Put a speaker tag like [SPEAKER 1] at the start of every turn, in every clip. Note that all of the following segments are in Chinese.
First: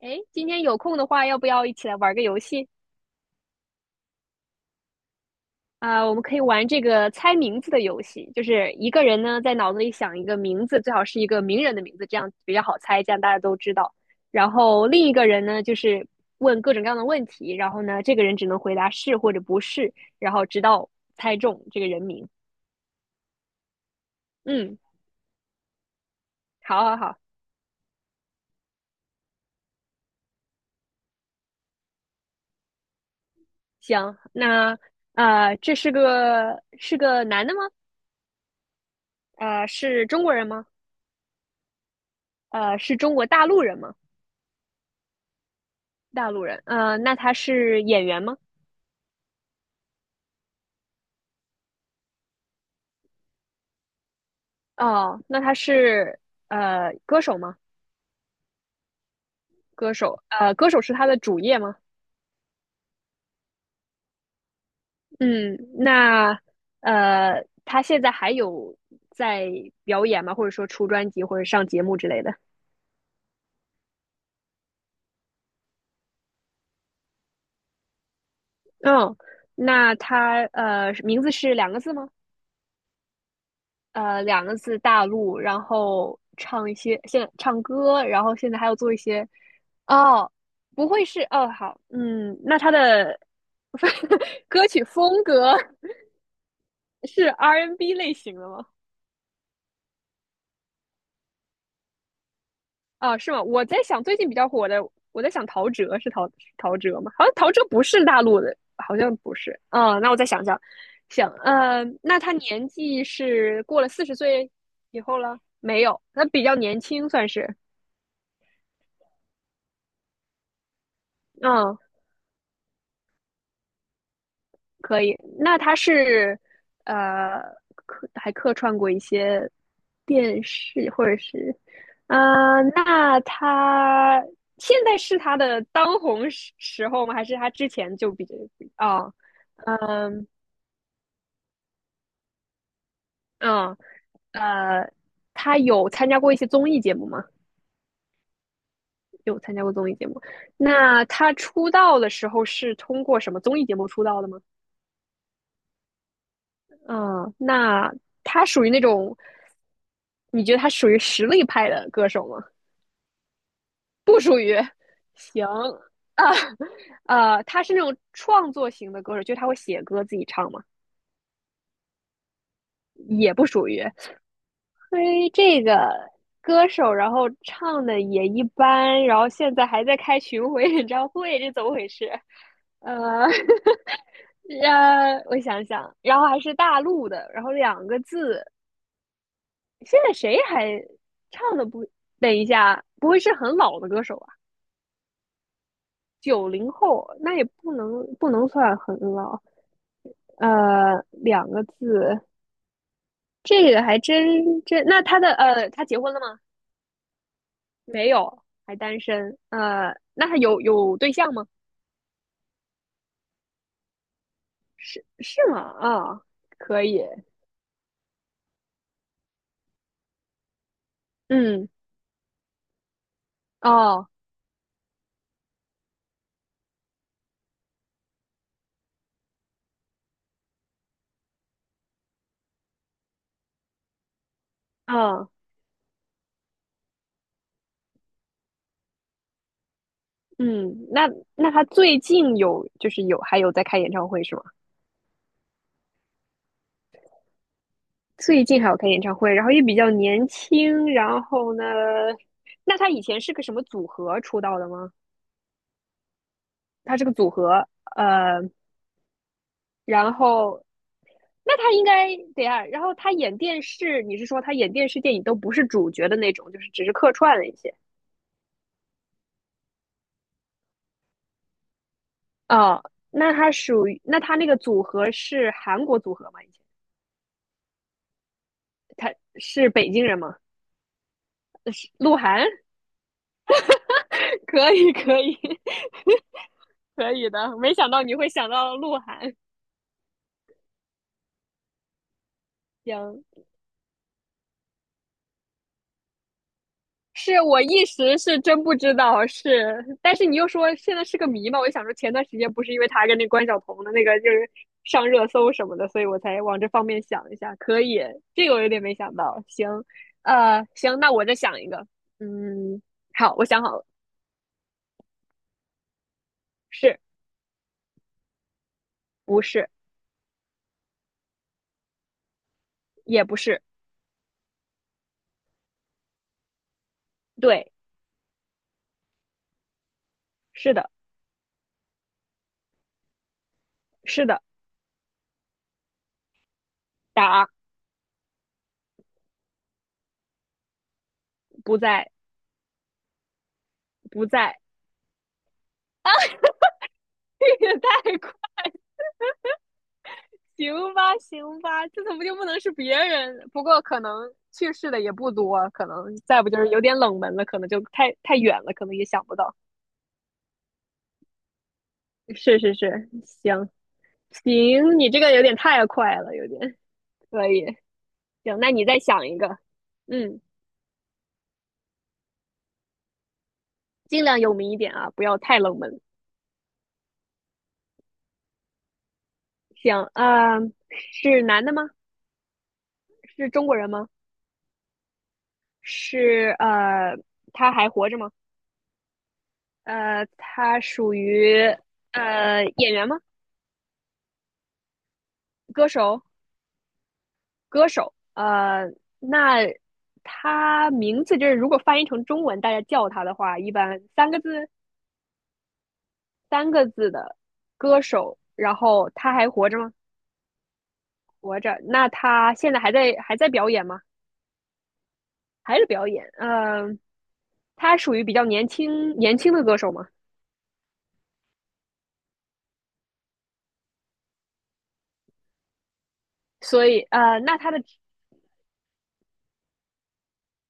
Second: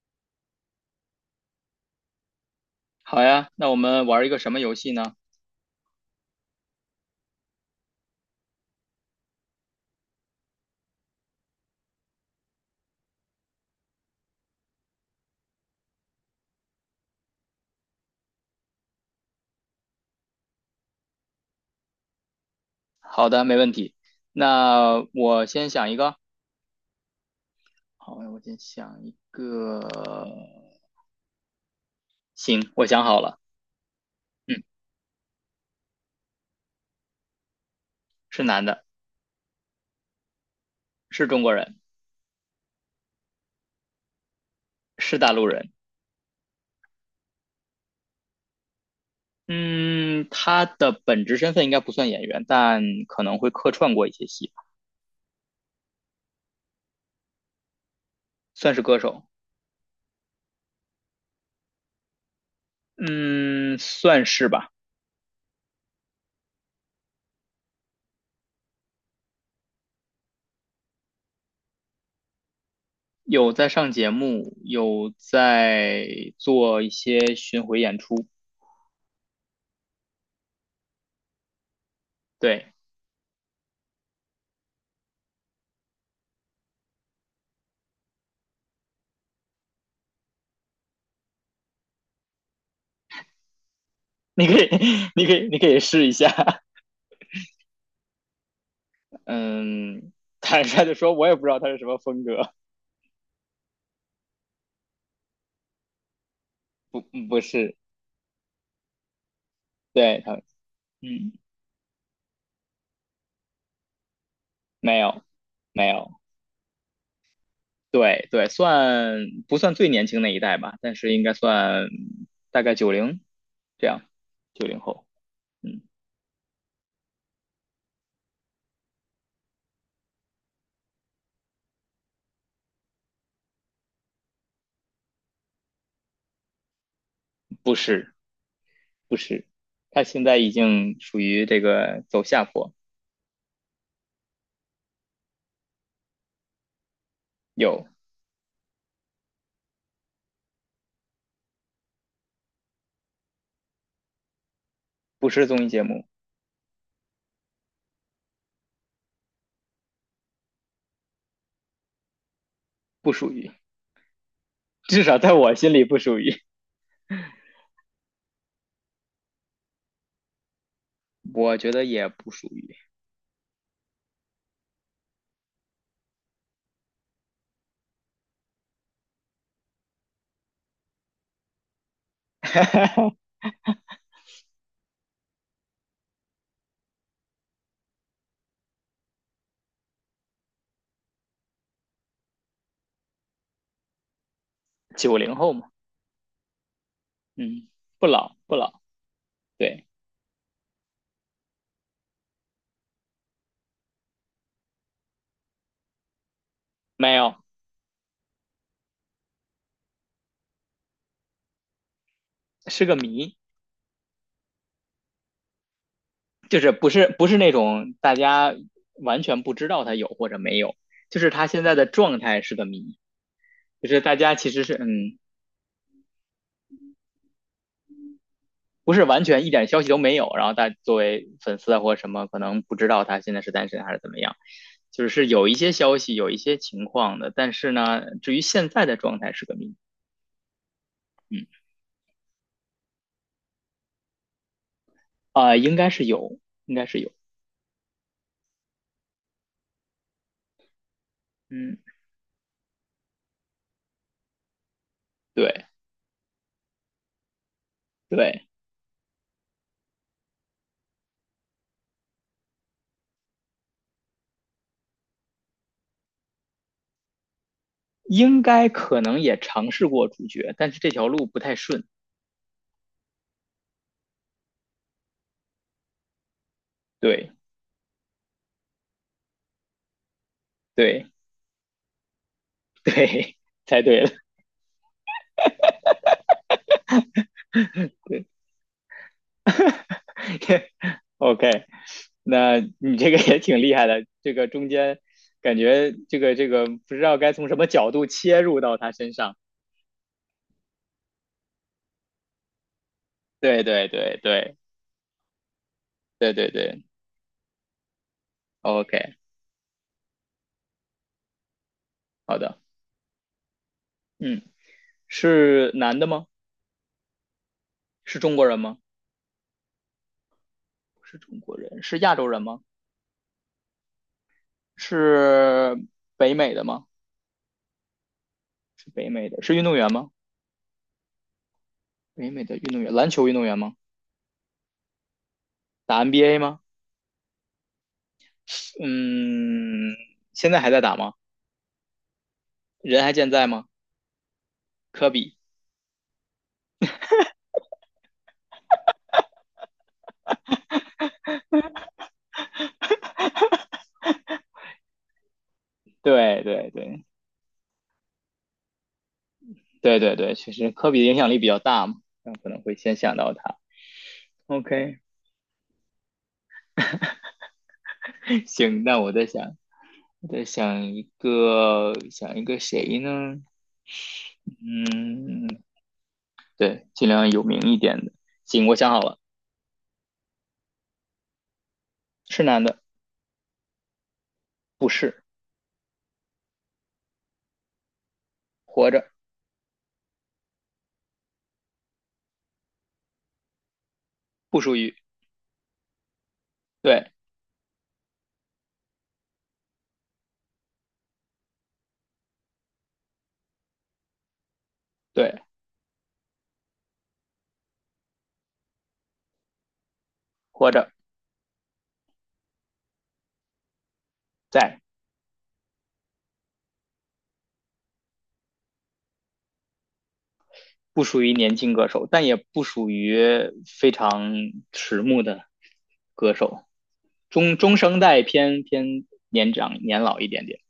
[SPEAKER 1] 诶，今天有空的话，要不要一起来玩个游戏？
[SPEAKER 2] 好呀，那我们玩一个什么游戏呢？
[SPEAKER 1] 我们可以玩这个猜名字的游戏，就是一个人呢在脑子里想一个名字，最好是一个名人的名字，这样比较好猜，这样大家都知道。然后另一个人呢，就是问各种各样的问题，然后呢，这个人只能回答是或者不是，然后直到猜中这个人名。
[SPEAKER 2] 好的，没问题。
[SPEAKER 1] 嗯，
[SPEAKER 2] 那我先想一个。
[SPEAKER 1] 好好好，
[SPEAKER 2] 好，我先想一个。行，我想好了。
[SPEAKER 1] 行，
[SPEAKER 2] 嗯，
[SPEAKER 1] 那这是个男的吗？
[SPEAKER 2] 是男的，
[SPEAKER 1] 是中国人吗？
[SPEAKER 2] 是中国人，
[SPEAKER 1] 是中国大陆人吗？
[SPEAKER 2] 是大陆人。
[SPEAKER 1] 大陆人，那他是演员吗？
[SPEAKER 2] 嗯，他的本职身份应该不算演员，但可能会客串过一些戏吧，
[SPEAKER 1] 哦，那他是歌手吗？
[SPEAKER 2] 算是歌手。
[SPEAKER 1] 歌手，呃，歌手是他的主业吗？
[SPEAKER 2] 嗯，算是吧。
[SPEAKER 1] 嗯，那他现在还有在表演吗？或者说出专辑或者上节目之类的？
[SPEAKER 2] 有在上节目，有在做一些巡回演出。
[SPEAKER 1] 嗯，那他名字是两个字吗？
[SPEAKER 2] 对，
[SPEAKER 1] 呃两个字大陆，然后唱一些现唱歌，然后现在还要做一些哦，不会是哦好，嗯，那他的
[SPEAKER 2] 你 可
[SPEAKER 1] 歌
[SPEAKER 2] 以，
[SPEAKER 1] 曲 风
[SPEAKER 2] 你可以，
[SPEAKER 1] 格
[SPEAKER 2] 你可以试一下。
[SPEAKER 1] 是 R&B N 类型的吗？
[SPEAKER 2] 嗯，坦率的说，我也不知道他是什么风格，
[SPEAKER 1] 啊，是吗？我在想最近比较火的，我在想陶喆是陶
[SPEAKER 2] 不
[SPEAKER 1] 喆吗？好像
[SPEAKER 2] 不
[SPEAKER 1] 陶喆
[SPEAKER 2] 是，
[SPEAKER 1] 不是大陆的，好像不是。嗯，那我
[SPEAKER 2] 对
[SPEAKER 1] 再
[SPEAKER 2] 他，
[SPEAKER 1] 想想，想，
[SPEAKER 2] 嗯，
[SPEAKER 1] 那他年纪是过了四十岁
[SPEAKER 2] 没
[SPEAKER 1] 以后
[SPEAKER 2] 有
[SPEAKER 1] 了？没
[SPEAKER 2] 没
[SPEAKER 1] 有，
[SPEAKER 2] 有，
[SPEAKER 1] 他比较年轻算是。
[SPEAKER 2] 对对，算不算最年轻那一代吧？但是应该
[SPEAKER 1] 嗯，
[SPEAKER 2] 算大概九零这样，九零
[SPEAKER 1] 可
[SPEAKER 2] 后，
[SPEAKER 1] 以，那他
[SPEAKER 2] 嗯，
[SPEAKER 1] 是呃客串过一些电视或者是，呃，那他现在是他的当红时候吗？还是他之
[SPEAKER 2] 不
[SPEAKER 1] 前就
[SPEAKER 2] 是
[SPEAKER 1] 比较哦，
[SPEAKER 2] 不是，他现
[SPEAKER 1] 嗯
[SPEAKER 2] 在已经属于这个走下坡，
[SPEAKER 1] 嗯呃，他有参加过一些综艺节目吗？
[SPEAKER 2] 有
[SPEAKER 1] 有参加过综艺节目。那他出道的时候是通过什么综艺节目出道的吗？
[SPEAKER 2] 不是综艺节目，
[SPEAKER 1] 嗯，那他属于那种，你觉得他属于实力派的歌手吗？
[SPEAKER 2] 不属于，
[SPEAKER 1] 不属于。
[SPEAKER 2] 至少在
[SPEAKER 1] 行
[SPEAKER 2] 我心里不属
[SPEAKER 1] 啊，
[SPEAKER 2] 于，
[SPEAKER 1] 呃，他是那种创作型的歌手，就是他会写歌自己唱嘛？
[SPEAKER 2] 我觉得也不属于
[SPEAKER 1] 也不属于。嘿，这个歌手，然后唱的也一般，然后现在还在开巡回演唱会，这怎么回事？呃，呃，我想想，然后还是大陆的，然后两个字，现在谁还唱的不？等一下，不会是很老的歌手啊？
[SPEAKER 2] 九零后嘛，
[SPEAKER 1] 九零后，那也
[SPEAKER 2] 嗯，不
[SPEAKER 1] 不
[SPEAKER 2] 老
[SPEAKER 1] 能
[SPEAKER 2] 不
[SPEAKER 1] 算
[SPEAKER 2] 老，
[SPEAKER 1] 很老。
[SPEAKER 2] 对，
[SPEAKER 1] 两个字，这个还真。那他的他结婚了吗？
[SPEAKER 2] 没有。
[SPEAKER 1] 还单身？那他有对象吗？
[SPEAKER 2] 是个谜，
[SPEAKER 1] 是吗？
[SPEAKER 2] 就是
[SPEAKER 1] 可
[SPEAKER 2] 不
[SPEAKER 1] 以。
[SPEAKER 2] 是不是那种大家完全不知道他有或者没有，就是他现
[SPEAKER 1] 嗯，
[SPEAKER 2] 在的状态是个谜，就是
[SPEAKER 1] 哦，
[SPEAKER 2] 大家其实是嗯不是完全一点消息都没有，然后大作为粉丝啊或者什么可能不知道他现在是单身还是怎么样，就是
[SPEAKER 1] 嗯
[SPEAKER 2] 有一些消息有一些情况的，但是呢，至于现在的状态是个谜，
[SPEAKER 1] 嗯，那那
[SPEAKER 2] 嗯
[SPEAKER 1] 他最近有就是还有在开演唱会是吗？
[SPEAKER 2] 啊、呃应该是有，应该是有，
[SPEAKER 1] 最近还有开演唱会，然后也比较年轻，然后呢，
[SPEAKER 2] 嗯
[SPEAKER 1] 那他以前是个什么组合出道的吗？
[SPEAKER 2] 对
[SPEAKER 1] 他是个组合，呃，
[SPEAKER 2] 对，
[SPEAKER 1] 然后那他应该对啊，然后他演电视，你是说他演电视电影都不是主角的那种，就是只是客串了一些
[SPEAKER 2] 应该可能也尝试过主角，但是这条路不太顺，
[SPEAKER 1] 哦，那他属于，那他那个组合是韩国组合吗？以前
[SPEAKER 2] 对
[SPEAKER 1] 他是北京人吗？
[SPEAKER 2] 对。
[SPEAKER 1] 是鹿晗，
[SPEAKER 2] 对，猜对了，
[SPEAKER 1] 可以，可以，可以的。没想到你
[SPEAKER 2] 对
[SPEAKER 1] 会想到鹿晗，
[SPEAKER 2] ，OK，那你这个
[SPEAKER 1] 行，
[SPEAKER 2] 也挺厉害的，这个中间感觉这个这个不知道该
[SPEAKER 1] 是
[SPEAKER 2] 从什
[SPEAKER 1] 我
[SPEAKER 2] 么
[SPEAKER 1] 一
[SPEAKER 2] 角度
[SPEAKER 1] 时
[SPEAKER 2] 切
[SPEAKER 1] 是
[SPEAKER 2] 入
[SPEAKER 1] 真不
[SPEAKER 2] 到他
[SPEAKER 1] 知
[SPEAKER 2] 身
[SPEAKER 1] 道，
[SPEAKER 2] 上。
[SPEAKER 1] 是，但是你又说现在是个谜嘛，我就想说前段时间不是因为他跟那关晓
[SPEAKER 2] 对
[SPEAKER 1] 彤
[SPEAKER 2] 对
[SPEAKER 1] 的那
[SPEAKER 2] 对
[SPEAKER 1] 个就是
[SPEAKER 2] 对
[SPEAKER 1] 上热搜什么的，所以我
[SPEAKER 2] 对
[SPEAKER 1] 才
[SPEAKER 2] 对
[SPEAKER 1] 往这
[SPEAKER 2] 对
[SPEAKER 1] 方面想一下。可以，这个我有点没
[SPEAKER 2] ，OK，
[SPEAKER 1] 想到。行，呃，行，那我再想一个。
[SPEAKER 2] 好的，
[SPEAKER 1] 嗯，好，我想好了，
[SPEAKER 2] 嗯，是男的吗？
[SPEAKER 1] 是
[SPEAKER 2] 是中国人吗？
[SPEAKER 1] 不是？
[SPEAKER 2] 不是中国人，是亚洲人吗？
[SPEAKER 1] 也不是，
[SPEAKER 2] 是北美的吗？
[SPEAKER 1] 对，
[SPEAKER 2] 是北美的，是运动员吗？
[SPEAKER 1] 是的，
[SPEAKER 2] 北美的运动员，篮球运动员吗？
[SPEAKER 1] 是的，
[SPEAKER 2] 打 NBA 吗？
[SPEAKER 1] 答，
[SPEAKER 2] 嗯，现在还在打吗？
[SPEAKER 1] 不在，
[SPEAKER 2] 人还健在吗？
[SPEAKER 1] 不在，
[SPEAKER 2] 科比，
[SPEAKER 1] 也太快行吧，行吧，这怎么就不能是别人？不过可能去世的也不多，可能
[SPEAKER 2] 对
[SPEAKER 1] 再不就是
[SPEAKER 2] 对
[SPEAKER 1] 有点
[SPEAKER 2] 对
[SPEAKER 1] 冷门了，可能就太远了，可能也想不到。
[SPEAKER 2] 对对对，确实科比的影响力比较大嘛，那可
[SPEAKER 1] 是
[SPEAKER 2] 能会
[SPEAKER 1] 是
[SPEAKER 2] 先
[SPEAKER 1] 是，
[SPEAKER 2] 想到他。
[SPEAKER 1] 行
[SPEAKER 2] OK，
[SPEAKER 1] 行，你这个有点太快了，有点可以。行，那
[SPEAKER 2] 行，
[SPEAKER 1] 你再
[SPEAKER 2] 那我在
[SPEAKER 1] 想一
[SPEAKER 2] 想，
[SPEAKER 1] 个，
[SPEAKER 2] 我
[SPEAKER 1] 嗯，
[SPEAKER 2] 在想一个，想一个谁呢？
[SPEAKER 1] 尽量有名一点啊，不要
[SPEAKER 2] 嗯，
[SPEAKER 1] 太冷门。
[SPEAKER 2] 对，尽量有名一点的。行，我想好了，
[SPEAKER 1] 行，是男的吗？
[SPEAKER 2] 是男的，
[SPEAKER 1] 是中国人吗？
[SPEAKER 2] 不是，
[SPEAKER 1] 是他还活着吗？
[SPEAKER 2] 活着，
[SPEAKER 1] 他属于演员吗？
[SPEAKER 2] 不属于，
[SPEAKER 1] 歌手？
[SPEAKER 2] 对
[SPEAKER 1] 歌手，那他名字就是如果翻译成中文，大家叫他的话，一般三个字
[SPEAKER 2] 对，
[SPEAKER 1] 三个字的歌手，然后他还活着吗？
[SPEAKER 2] 活着，
[SPEAKER 1] 活着。那他现在还在表演吗？
[SPEAKER 2] 在。
[SPEAKER 1] 还是表演？嗯、呃他属于比较年轻的歌手嘛。
[SPEAKER 2] 不属于年轻歌手，但也不属于非常迟暮的歌手，
[SPEAKER 1] 所以
[SPEAKER 2] 中
[SPEAKER 1] 那他
[SPEAKER 2] 中
[SPEAKER 1] 的
[SPEAKER 2] 生代偏偏年长年老一点点，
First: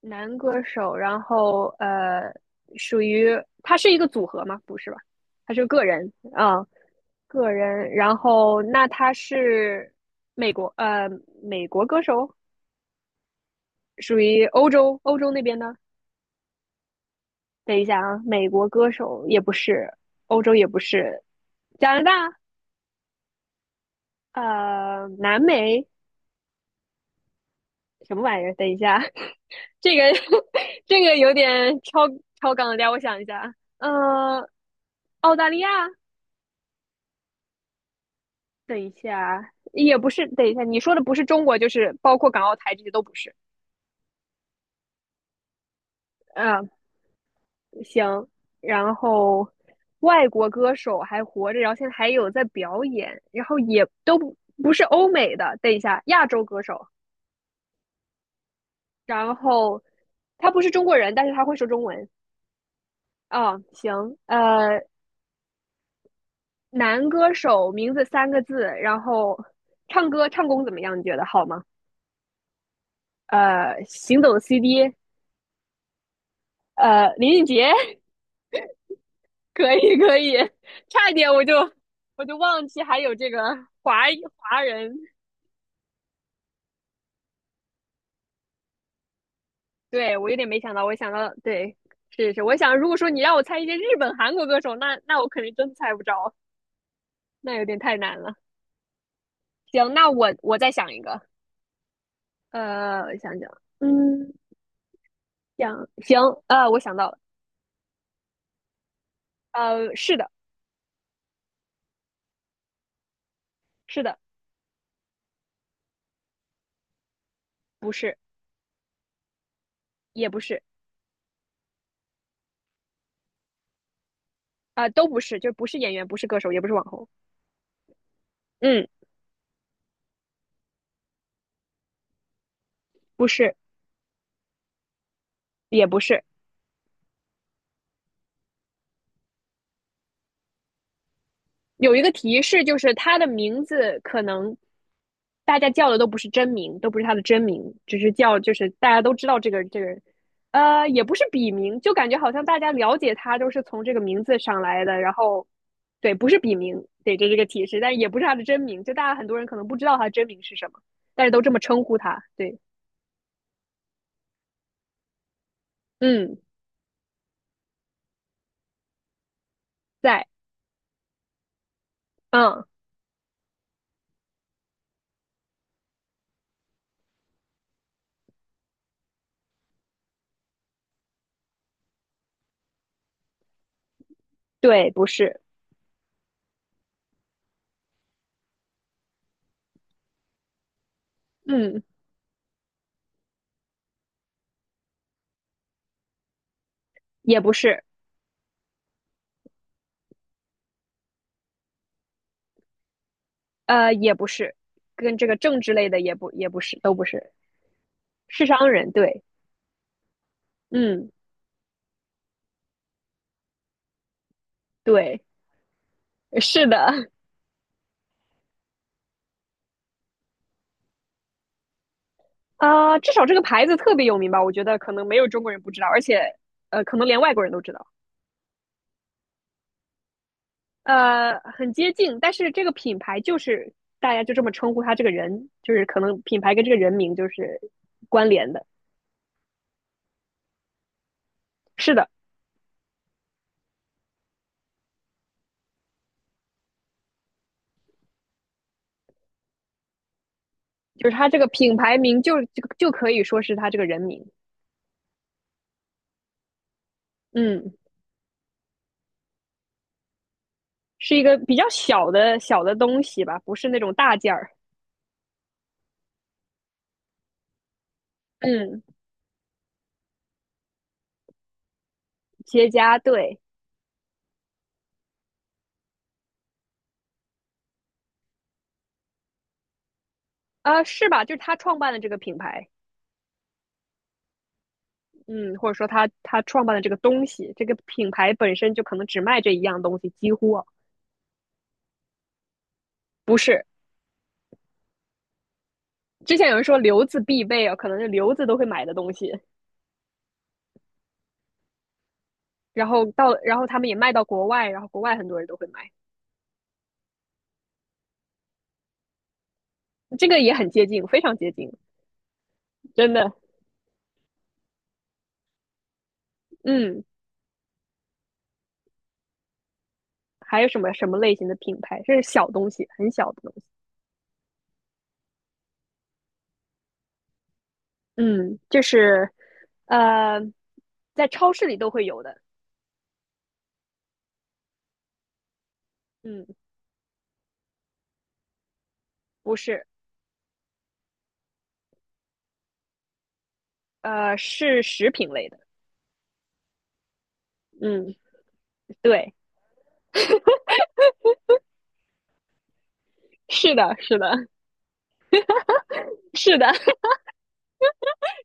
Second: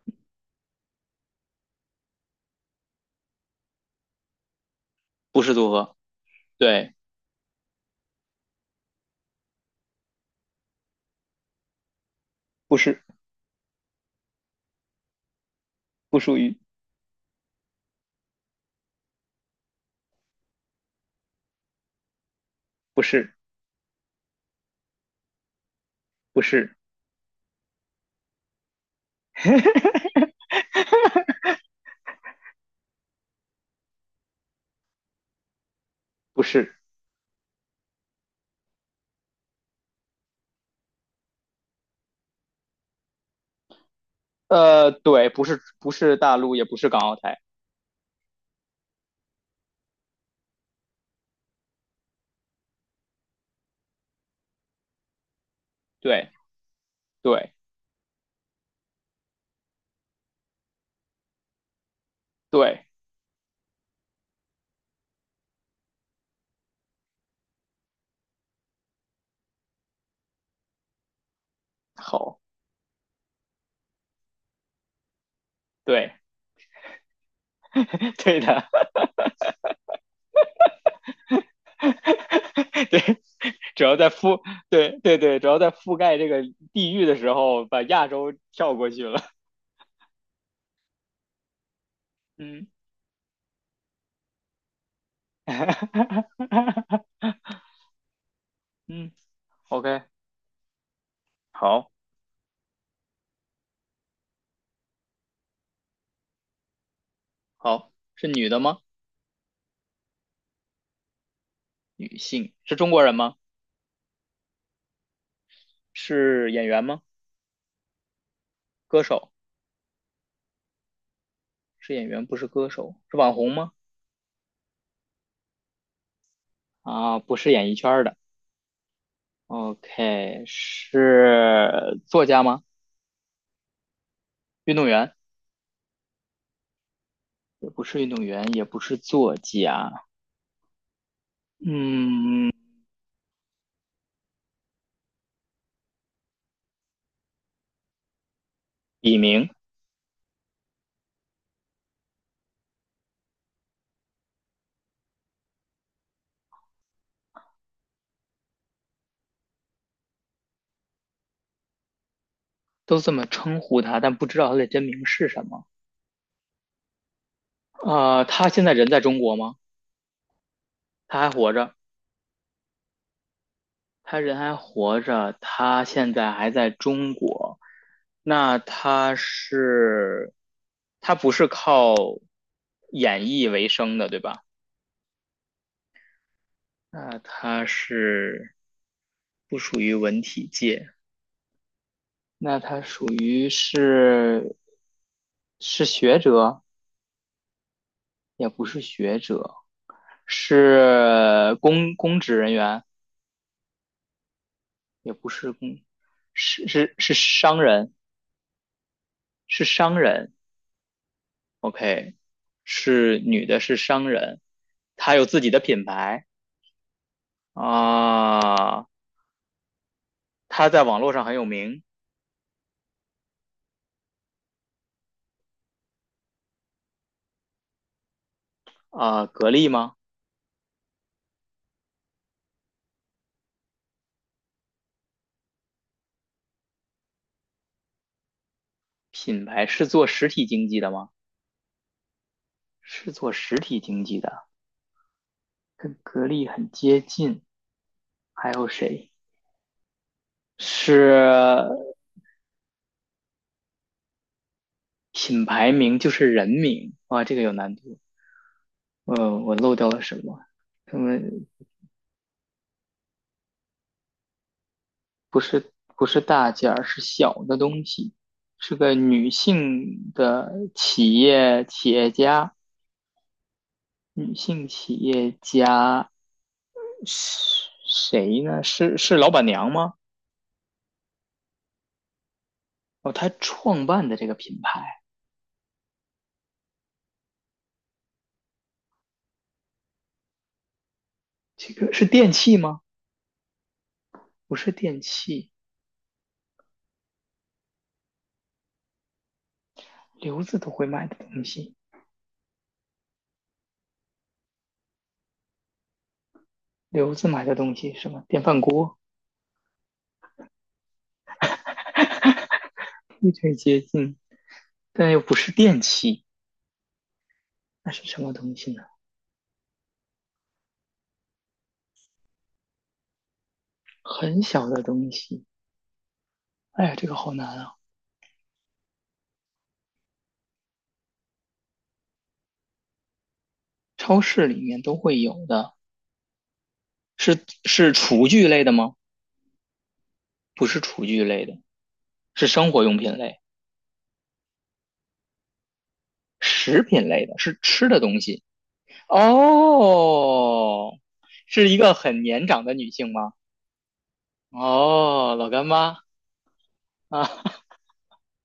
[SPEAKER 1] 男歌手，然后呃，属于他是一个组合吗？不是吧？
[SPEAKER 2] 不是
[SPEAKER 1] 他是
[SPEAKER 2] 组
[SPEAKER 1] 个
[SPEAKER 2] 合，
[SPEAKER 1] 人
[SPEAKER 2] 对，
[SPEAKER 1] 个人，然后那他是美国美国歌手，
[SPEAKER 2] 不是
[SPEAKER 1] 属于欧洲那边的。
[SPEAKER 2] 不属于，
[SPEAKER 1] 等一下啊，美国歌手也不是，欧洲也不是，加拿大
[SPEAKER 2] 不是
[SPEAKER 1] 南美
[SPEAKER 2] 不是
[SPEAKER 1] 什么玩意儿？等一下，这个 这个有点超纲了点，等我想一下，啊，呃，澳大利亚，
[SPEAKER 2] 不是，
[SPEAKER 1] 等一下啊也不是，等一下你说的不是中国，就是包括港澳台这些都不是，
[SPEAKER 2] 呃，对，不是不是大陆，也
[SPEAKER 1] 嗯、
[SPEAKER 2] 不是港澳台，
[SPEAKER 1] 行，然后外国歌手还活着，然后现在还有在表演，然后也都不不是欧美的，等一下，亚
[SPEAKER 2] 对
[SPEAKER 1] 洲歌手，
[SPEAKER 2] 对
[SPEAKER 1] 然后他不是中国人，但是他会说中文
[SPEAKER 2] 对，
[SPEAKER 1] 啊，行，男歌手名字三个字，然后唱歌唱功怎么样？你觉得好吗？
[SPEAKER 2] 好，
[SPEAKER 1] 呃，行走的 CD，
[SPEAKER 2] 对
[SPEAKER 1] 呃，林俊杰，
[SPEAKER 2] 对的，
[SPEAKER 1] 可以可以，差一点我就忘记 还
[SPEAKER 2] 对，
[SPEAKER 1] 有这个
[SPEAKER 2] 主要在
[SPEAKER 1] 华裔
[SPEAKER 2] 覆
[SPEAKER 1] 华人
[SPEAKER 2] 对对对，主要在覆盖这个地域的时候，把亚洲跳过去了。
[SPEAKER 1] 对，我有点没想到，我想到，对，是是，我
[SPEAKER 2] 嗯，
[SPEAKER 1] 想如果说你让我猜一些日本、韩国歌手，那那我肯 定
[SPEAKER 2] 哈
[SPEAKER 1] 真猜不
[SPEAKER 2] 哈
[SPEAKER 1] 着，
[SPEAKER 2] 哈，
[SPEAKER 1] 那有点太难了。
[SPEAKER 2] 嗯
[SPEAKER 1] 行，
[SPEAKER 2] ，OK，
[SPEAKER 1] 那我再想一个，
[SPEAKER 2] 好，
[SPEAKER 1] 呃，我想想，嗯，想行，呃，我想到了，
[SPEAKER 2] 好，是女的吗？
[SPEAKER 1] 呃，是的，
[SPEAKER 2] 女性，是中国人吗？
[SPEAKER 1] 是的，
[SPEAKER 2] 是演员吗？
[SPEAKER 1] 不是，
[SPEAKER 2] 歌手，
[SPEAKER 1] 也不是，
[SPEAKER 2] 是演员，不是歌手，是网红吗？
[SPEAKER 1] 呃，都不是，就不是演员，不是歌手，也不是网红，
[SPEAKER 2] 啊，不是演艺圈儿的。
[SPEAKER 1] 嗯，
[SPEAKER 2] OK，是作家吗？
[SPEAKER 1] 不是，
[SPEAKER 2] 运动员，
[SPEAKER 1] 也不是，
[SPEAKER 2] 也不是运动员，也不是作家。
[SPEAKER 1] 有一个提
[SPEAKER 2] 嗯，
[SPEAKER 1] 示，就是他的名字可能大家叫的都不是真名，都不是他的真名，只是叫就是大家都
[SPEAKER 2] 笔
[SPEAKER 1] 知道
[SPEAKER 2] 名
[SPEAKER 1] 这个人，呃，也不是笔名，就感觉好像大家了解他都是从这个名字上来的，然后对，不是笔名，对，这个提示，但也不是他的真名，就大家很多人可能不知道他真名是什么，但是都这么称呼他，对，
[SPEAKER 2] 都这么称呼他，但不知道他的真名是什么。
[SPEAKER 1] 嗯，
[SPEAKER 2] 啊，他现在人在中国吗？
[SPEAKER 1] 在，
[SPEAKER 2] 他还活着？
[SPEAKER 1] 嗯，
[SPEAKER 2] 他人还活着，他现在还在中国。那他是，他不是靠演艺为生的，对吧？
[SPEAKER 1] 对，不是，
[SPEAKER 2] 那他是不属于文体界，
[SPEAKER 1] 嗯，
[SPEAKER 2] 那他属于是是学者，
[SPEAKER 1] 也不是，
[SPEAKER 2] 也不是学者，是公职人员，
[SPEAKER 1] 呃，也不是，
[SPEAKER 2] 也
[SPEAKER 1] 跟
[SPEAKER 2] 不
[SPEAKER 1] 这个
[SPEAKER 2] 是
[SPEAKER 1] 政治
[SPEAKER 2] 公，
[SPEAKER 1] 类的也不
[SPEAKER 2] 是
[SPEAKER 1] 是，
[SPEAKER 2] 是
[SPEAKER 1] 都不
[SPEAKER 2] 是
[SPEAKER 1] 是。
[SPEAKER 2] 商人，
[SPEAKER 1] 是商人，对，
[SPEAKER 2] 是商人。
[SPEAKER 1] 嗯，
[SPEAKER 2] OK，是女的，是商人，她
[SPEAKER 1] 对，
[SPEAKER 2] 有自己的品牌
[SPEAKER 1] 是的，
[SPEAKER 2] 啊，她在网络上很有名
[SPEAKER 1] 至少这个牌子特别有名吧？我觉得可能没有中国人不知道，而且，呃，可能连外国人都知道，
[SPEAKER 2] 啊。格力吗？
[SPEAKER 1] 呃，很接近，但是这个品牌就是大家就这么称呼他这个人，就是可能品牌跟这个人名就是关联的，
[SPEAKER 2] 品牌是做实体经济的吗？
[SPEAKER 1] 是的，
[SPEAKER 2] 是做实体经济的，跟格力很接近。还有谁是
[SPEAKER 1] 就是他这个品牌名就可以说是他这个人名，
[SPEAKER 2] 品牌名就是人名？哇，这个有难
[SPEAKER 1] 嗯，
[SPEAKER 2] 度。呃，我漏掉了什么？什么？
[SPEAKER 1] 是一个比较小的东西吧，不是那种大件儿，
[SPEAKER 2] 不是不是大件儿，是小的东西，是
[SPEAKER 1] 嗯，
[SPEAKER 2] 个女性的企业家，
[SPEAKER 1] 结家对，
[SPEAKER 2] 女性企业家是谁呢？是老板娘吗？
[SPEAKER 1] 是吧？就是他创办的这个品牌。
[SPEAKER 2] 哦，她创办的这个品牌，
[SPEAKER 1] 嗯，或者说他创办的这个东西，这个品牌本身就可能只卖这一样东西，几乎啊
[SPEAKER 2] 这个是电器吗？
[SPEAKER 1] 不是。
[SPEAKER 2] 不是电器，
[SPEAKER 1] 之前有人说留子必备啊，可能是留子都会买的东西，
[SPEAKER 2] 刘子都会买的东西，
[SPEAKER 1] 然后然后他们也卖到国外，然后国外很多人都会买，
[SPEAKER 2] 刘子买的东西是什么？电饭锅，
[SPEAKER 1] 这个也很接近，非常接近，真
[SPEAKER 2] 非
[SPEAKER 1] 的。
[SPEAKER 2] 常接近，但又不是电器，
[SPEAKER 1] 嗯，
[SPEAKER 2] 那是什么东西呢？
[SPEAKER 1] 还有什么类型的品牌？这是小东西，很小的东西。
[SPEAKER 2] 很小的东西，哎呀，这个好难啊。
[SPEAKER 1] 嗯，就是呃，在超市里都会有的。
[SPEAKER 2] 超市里面都会有的，
[SPEAKER 1] 嗯，
[SPEAKER 2] 是厨具类的吗？
[SPEAKER 1] 不是，
[SPEAKER 2] 不是厨具类的，是生活用品类、
[SPEAKER 1] 呃，是食品类的。
[SPEAKER 2] 食品类的，是吃的
[SPEAKER 1] 嗯，
[SPEAKER 2] 东西。
[SPEAKER 1] 对，
[SPEAKER 2] 哦，是一个很年长的女性吗？
[SPEAKER 1] 是的，是的。
[SPEAKER 2] 哦，老干妈
[SPEAKER 1] 是的，
[SPEAKER 2] 啊，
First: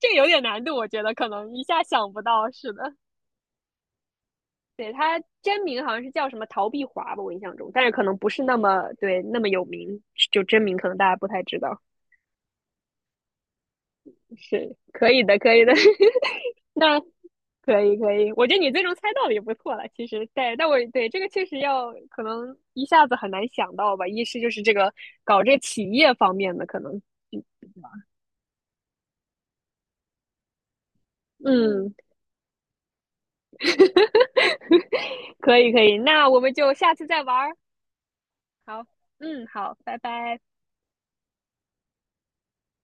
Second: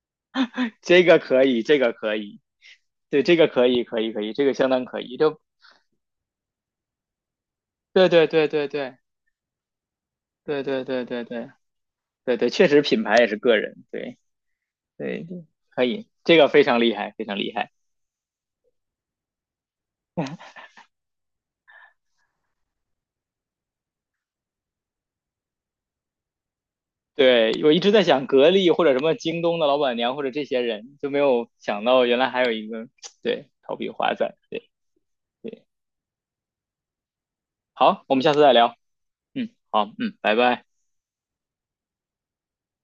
[SPEAKER 1] 这个有点难度，我觉
[SPEAKER 2] 这
[SPEAKER 1] 得
[SPEAKER 2] 个
[SPEAKER 1] 可
[SPEAKER 2] 可
[SPEAKER 1] 能
[SPEAKER 2] 以，
[SPEAKER 1] 一
[SPEAKER 2] 这
[SPEAKER 1] 下
[SPEAKER 2] 个
[SPEAKER 1] 想
[SPEAKER 2] 可
[SPEAKER 1] 不
[SPEAKER 2] 以，
[SPEAKER 1] 到。是的，
[SPEAKER 2] 对，这个可以，可以，可以，这个相当
[SPEAKER 1] 对，
[SPEAKER 2] 可以。
[SPEAKER 1] 他
[SPEAKER 2] 就
[SPEAKER 1] 真名好像是叫什么陶碧华吧，我印象中，但是可
[SPEAKER 2] 对
[SPEAKER 1] 能
[SPEAKER 2] 对
[SPEAKER 1] 不是
[SPEAKER 2] 对
[SPEAKER 1] 那
[SPEAKER 2] 对
[SPEAKER 1] 么
[SPEAKER 2] 对
[SPEAKER 1] 那么有名，就
[SPEAKER 2] 对
[SPEAKER 1] 真名
[SPEAKER 2] 对
[SPEAKER 1] 可能
[SPEAKER 2] 对
[SPEAKER 1] 大家
[SPEAKER 2] 对
[SPEAKER 1] 不太
[SPEAKER 2] 对
[SPEAKER 1] 知道。
[SPEAKER 2] 对对，确实品牌也是个人，对
[SPEAKER 1] 是可以
[SPEAKER 2] 对
[SPEAKER 1] 的，
[SPEAKER 2] 对，
[SPEAKER 1] 可以的，
[SPEAKER 2] 可以，这个非 常厉
[SPEAKER 1] 那
[SPEAKER 2] 害，非常厉害。
[SPEAKER 1] 可以可以，我觉得你最终猜到了也不错了。其实，对，但我对这个确实要可能一下子很难想到吧。一是就是这个搞这个企业方面的可能。
[SPEAKER 2] 对，我一直在想格力或者什么京东的老板娘或者这些人，就没有想
[SPEAKER 1] 嗯，
[SPEAKER 2] 到原来还有一个对逃避华仔。对
[SPEAKER 1] 可
[SPEAKER 2] 对，
[SPEAKER 1] 以可以，那我们就下次再玩儿。
[SPEAKER 2] 好，我们下次再聊。
[SPEAKER 1] 好，嗯，
[SPEAKER 2] 嗯，
[SPEAKER 1] 好，
[SPEAKER 2] 好，
[SPEAKER 1] 拜
[SPEAKER 2] 嗯，拜
[SPEAKER 1] 拜。
[SPEAKER 2] 拜。